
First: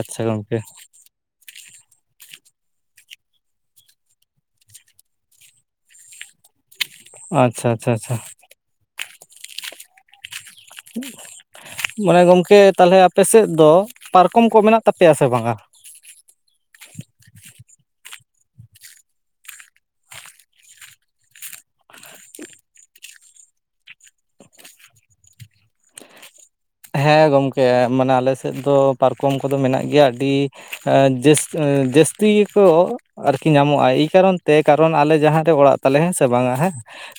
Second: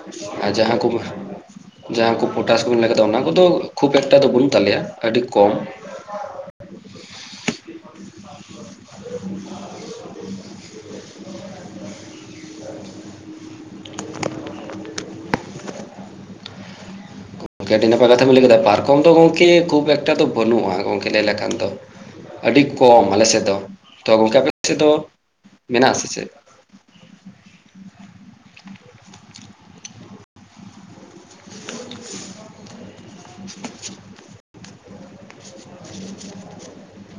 ᱟᱪᱪᱷᱟ ᱟᱨ ᱜᱚᱢᱠᱮ ᱡᱟᱦᱟᱸ ᱠᱚ ᱡᱟᱦᱟᱸ ᱠᱚ ᱯᱚᱴᱟᱥ ᱠᱚᱵᱤᱱ ᱞᱟᱹᱭ ᱠᱮᱫᱟ ᱚᱱᱟ ᱠᱚᱫᱚ ᱠᱷᱩᱵ ᱮᱠᱴᱟ ᱫᱚ ᱵᱟᱹᱱᱩᱜ ᱛᱟᱞᱮᱭᱟ ᱟᱹᱰᱤ ᱠᱚᱢ᱾ ᱟᱪᱪᱷᱟ ᱟᱪᱪᱷᱟ ᱟᱪᱪᱷᱟ᱾ [unintelligible] [inaudible] ᱢᱟᱱᱮ ᱜᱚᱢᱠᱮ ᱛᱟᱦᱟᱞᱮ ᱟᱯᱮ ᱥᱮᱫ ᱫᱚ ᱯᱟᱨᱠᱚᱢ ᱠᱚ ᱢᱮᱱᱟᱜ ᱛᱟᱯᱮᱭᱟ ᱥᱮ ᱵᱟᱝᱟ? ᱝᱠᱮ ᱟᱹᱰᱤ ᱱᱟᱯᱟᱭ ᱠᱟᱛᱷᱟ ᱵᱤᱱ ᱞᱟᱹᱭ ᱠᱮᱫᱟ ᱯᱟᱨᱠᱚᱢ ᱫᱚ ᱜᱚᱝᱠᱮ ᱠᱷᱩᱵ ᱮᱠᱴᱟ ᱫᱚ ᱵᱟᱹᱱᱩᱜᱼᱟ ᱜᱚᱝᱠᱮ ᱞᱟᱹᱭ ᱞᱮᱠᱷᱟᱱ ᱫᱚ᱾ ᱟᱹᱰᱤ ᱠᱚᱢ ᱟᱞᱮ ᱥᱮᱫ ᱫᱚ ᱛᱚ ᱜᱚᱝᱠᱮ ᱟᱯᱮ ᱥᱮᱫ ᱫᱚ ᱢᱮᱱᱟᱜ-ᱟ ᱥᱮ ᱪᱮᱫ? ᱦᱮᱸ ᱜᱚᱢᱠᱮ ᱢᱟᱱᱮ ᱟᱞᱮ ᱥᱮᱫ ᱫᱚ ᱯᱟᱨᱠᱚᱢ ᱠᱚᱫᱚ ᱢᱮᱱᱟᱜ ᱜᱮᱭᱟ ᱟᱹᱰᱤ ᱡᱟᱹᱥ ᱡᱟᱹᱥᱛᱤ ᱜᱮ ᱠᱚ ᱟᱨᱠᱤ ᱧᱟᱢᱚᱜᱼᱟ ᱮᱭ ᱠᱟᱨᱚᱱ ᱛᱮ ᱠᱟᱨᱚᱱ ᱟᱞᱮ ᱡᱟᱦᱟᱸ ᱨᱮ ᱚᱲᱟᱜ ᱛᱟᱞᱮ ᱦᱮᱸ ᱥᱮ ᱵᱟᱝᱟ ᱦᱮᱸ᱾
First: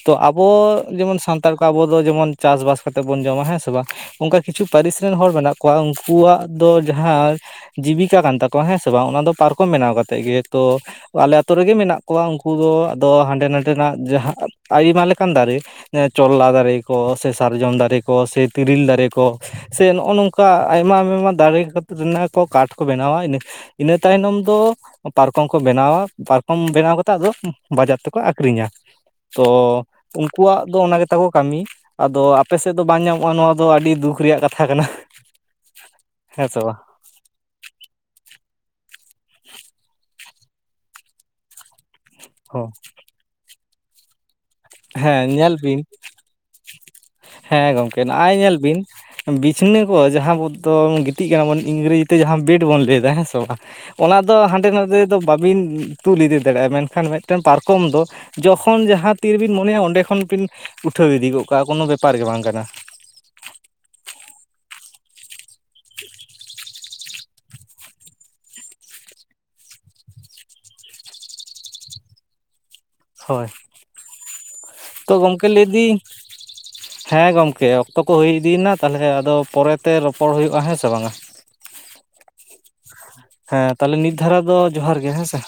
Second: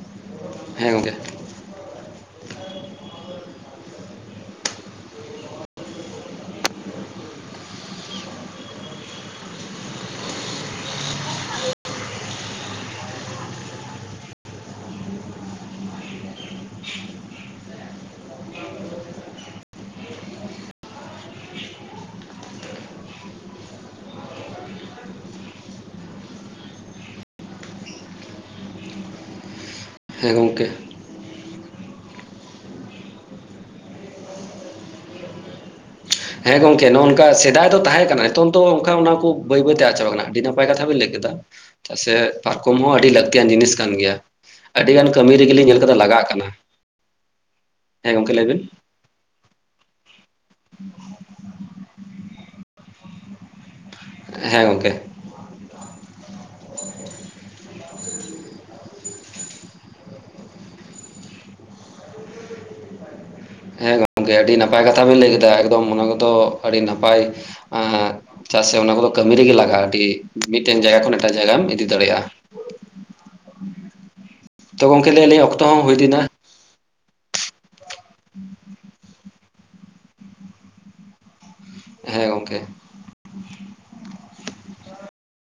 ᱛᱚ ᱟᱵᱚ ᱦᱮᱸ ᱜᱚᱝᱠᱮ ᱡᱮᱢᱚᱱ ᱥᱟᱱᱛᱟᱲ ᱠᱚ ᱟᱵᱚ ᱫᱚ ᱡᱮᱢᱚᱱ ᱪᱟᱥᱼᱵᱟᱥ ᱠᱟᱛᱮ ᱵᱚᱱ ᱡᱚᱢᱟ ᱦᱮᱸ ᱥᱮ ᱵᱟᱝ᱾ ᱚᱝᱠᱟ ᱠᱤᱪᱷᱩ ᱯᱟᱹᱨᱤᱥ ᱨᱮᱱ ᱦᱚᱲ ᱢᱮᱱᱟᱜ ᱠᱚᱣᱟ ᱩᱝᱠᱩᱣᱟᱜ ᱫᱚ ᱡᱟᱦᱟᱸ ᱡᱤᱵᱤᱠᱟ ᱠᱟᱱ ᱛᱟᱠᱚᱣᱟ ᱦᱮᱸ ᱥᱮ ᱵᱟᱝ ᱚᱱᱟ ᱫᱚ ᱯᱟᱨᱠᱚᱢ ᱵᱮᱱᱟᱣ ᱠᱟᱛᱮᱜ ᱜᱮ ᱛᱚ ᱟᱞᱮ ᱟᱛᱩ ᱨᱮᱜᱮ ᱢᱮᱱᱟᱜ ᱠᱚᱣᱟ ᱩᱝᱠᱩ ᱫᱚ ᱟᱫᱚ ᱦᱟᱸᱰᱮ ᱱᱰᱮᱱᱟᱜ ᱡᱟᱦᱟᱸ ᱟᱭᱢᱟ ᱞᱮᱠᱟᱱ ᱫᱟᱨᱮ᱾ ᱪᱚᱞᱞᱟ ᱫᱟᱨᱮ ᱠᱚ ᱥᱮ ᱥᱟᱨᱡᱚᱢ ᱫᱟᱨᱮ ᱠᱚ ᱥᱮ ᱛᱤᱨᱤᱞ ᱫᱟᱨᱮ ᱠᱚ ᱥᱮ ᱱᱚᱜᱼ ᱱᱚᱝᱠᱟ ᱟᱭᱢᱟ ᱫᱟᱨᱮ ᱠᱷᱟᱹᱛᱤᱨ ᱨᱮᱱᱟ ᱠᱚ ᱠᱟᱴᱷ ᱠᱚ ᱵᱮᱱᱟᱣᱟ ᱤᱱᱟᱹ ᱤᱱᱟᱹ ᱛᱟᱭᱱᱚᱢ ᱫᱚ ᱯᱟᱨᱠᱚᱢ ᱠᱚ ᱵᱮᱱᱟᱣᱟ ᱯᱟᱨᱠᱚᱢ ᱵᱮᱱᱟᱣ ᱠᱟᱛᱮᱜ ᱟᱫᱚ ᱵᱟᱡᱟᱨ ᱛᱮᱠᱚ ᱟᱠᱷᱨᱤᱧᱟ, ᱛᱚ ᱦᱮᱸ ᱩᱝᱠᱩᱣᱟᱜ ᱜᱚᱝᱠᱮ ᱫᱚ ᱚᱱᱟ ᱜᱮ ᱛᱟᱠᱚ ᱠᱟᱹᱢᱤ ᱟᱫᱚ ᱟᱯᱮ ᱥᱮᱫ ᱫᱚ ᱵᱟᱝ ᱧᱟᱢᱚᱜᱼᱟ ᱱᱚᱣᱟ ᱫᱚ ᱟᱹᱰᱤ ᱫᱩᱠ ᱨᱮᱭᱟᱜ ᱠᱟᱛᱷᱟ ᱠᱟᱱᱟ᱾ ᱦᱮᱸ ᱥᱮ ᱵᱟᱝ ᱜᱚᱝᱠᱮ ᱱᱚᱜᱼᱚᱱᱠᱟ᱾ ᱠᱟ ᱥᱮᱫᱟᱭ ᱫᱚ ᱛᱟᱦᱮᱸ ᱠᱟᱱᱟ ᱦᱤᱛᱚᱝ ᱫᱚ ᱚᱱᱠᱟ ᱚᱱᱟ ᱠᱚ ᱵᱟᱹᱭ ᱵᱟᱹᱭᱛᱮ ᱟᱫ ᱪᱟᱵᱟᱜ ᱠᱟᱱᱟ᱾ ᱟᱹᱰᱤ ᱱᱟᱯᱟᱭ ᱠᱟᱛᱷᱟ ᱵᱤᱱ ᱞᱟᱹᱭ ᱠᱮᱫᱟ᱾ ᱪᱮᱫᱟᱜ ᱥᱮ ᱯᱟᱨᱠᱚᱢ ᱦᱚᱸ ᱟᱹᱰᱤ ᱞᱟᱹᱠᱛᱤᱭᱟᱱ ᱡᱤᱱᱤᱥ ᱠᱟᱱ ᱜᱮᱭᱟ᱾ ᱟᱹᱰᱤᱜᱟᱱ ᱦᱮᱸ ᱠᱟᱹᱢᱤ ᱧᱮᱞ ᱨᱮᱜᱮᱞᱤᱧ ᱵᱤᱱ᱾ ᱠᱟᱫᱟ ᱞᱟᱜᱟᱜ ᱠᱟᱱᱟ ᱦᱮᱸ ᱜᱚᱝᱠᱮ ᱱᱟᱜᱼᱚᱭ ᱧᱮᱞ ᱵᱤᱱ ᱵᱤᱪᱷᱱᱟᱹ ᱠᱚ ᱡᱟᱦᱟᱸ ᱵᱚ ᱫᱚᱢ ᱜᱤᱛᱤᱡ ᱠᱟᱱᱟ ᱵᱚᱱ ᱤᱝᱨᱮᱡᱤ ᱛᱮ ᱡᱟᱦᱟᱸ ᱵᱮᱴ ᱵᱚᱱ ᱞᱟᱹᱭᱫᱟ, ᱦᱮᱸ ᱥᱮ ᱵᱟᱝ? ᱚᱱᱟ ᱫᱚ ᱦᱮᱸ ᱦᱟᱸᱰᱮ ᱜᱚᱝᱠᱮ ᱱᱟᱰᱮ ᱫᱚ ᱵᱟᱵᱤᱱ ᱛᱩᱞ ᱤᱫᱤ ᱫᱟᱲᱮᱭᱟᱜᱼᱟ ᱢᱮᱱᱠᱷᱟᱱ ᱢᱤᱫᱴᱮᱱ ᱯᱟᱨᱠᱚᱢ ᱫᱚ ᱡᱚᱠᱷᱚᱱ ᱡᱟᱦᱟᱸ ᱛᱤᱨ ᱨᱤᱵᱤᱱ ᱢᱚᱱᱮᱭᱟ ᱚᱸᱰᱮ ᱠᱷᱚᱱ ᱵᱤᱱ ᱩᱴᱷᱟᱹᱣ ᱤᱫᱤ ᱜᱚᱜ ᱠᱟᱜᱼᱟ ᱠᱚᱱᱚ ᱵᱮᱯᱟᱨ ᱜᱮ ᱵᱟᱝ ᱠᱟᱱᱟ᱾ ᱦᱮᱸ ᱜᱚᱝᱠᱮ ᱟᱹᱰᱤ ᱱᱟᱯᱟᱭ ᱠᱟᱛᱷᱟ ᱵᱤᱱ ᱞᱟᱹᱭ ᱠᱮᱫᱟ, ᱮᱠᱫᱚᱢ ᱚᱱᱟ ᱠᱚᱫᱚ ᱟᱹᱰᱤ ᱱᱟᱯᱟᱭ ᱮᱸᱜ ᱪᱮᱫᱟᱜ ᱥᱮ ᱚᱱᱟ ᱠᱚᱫᱚ ᱠᱟᱹᱢᱤ ᱨᱮᱜᱮ ᱞᱟᱜᱟᱜᱼᱟ ᱟᱹᱰᱤ ᱢᱤᱫᱴᱮᱱ ᱡᱟᱭᱜᱟ ᱠᱷᱚᱱ ᱮᱴᱟᱜ ᱡᱟᱭᱜᱟᱢ ᱤᱫᱤ ᱫᱟᱲᱮᱭᱟᱜᱼᱟ᱾ ᱦᱳᱭ᱾ ᱜᱚᱝᱠᱮ ᱛᱚ ᱞᱟᱹᱭ ᱟᱹᱞᱤᱧ ᱜᱚᱢᱠᱮ ᱚᱠᱛᱚ ᱦᱚᱸ ᱦᱩᱭ ᱞᱟᱹᱭᱫᱟᱹᱧ ᱤᱫᱤᱱᱟ ᱦᱮᱸ ᱜᱚᱝᱠᱮ ᱚᱠᱛᱚ ᱠᱚ ᱦᱩᱭ ᱤᱫᱤᱭᱮᱱᱟ ᱛᱟᱞᱦᱮ ᱟᱫᱚ ᱯᱚᱨᱮᱛᱮ ᱨᱚᱯᱚᱲ ᱦᱩᱭᱩᱜᱼᱟ, ᱦᱮᱸ ᱥᱮ ᱵᱟᱝ? ᱦᱮᱸ ᱜᱚᱝᱠᱮ᱾ ᱛᱟᱦᱚᱞᱮ ᱱᱤᱛ ᱫᱷᱟᱨᱟ ᱡᱚᱦᱟᱨ ᱜᱮ ᱦᱮᱸᱥᱮ᱾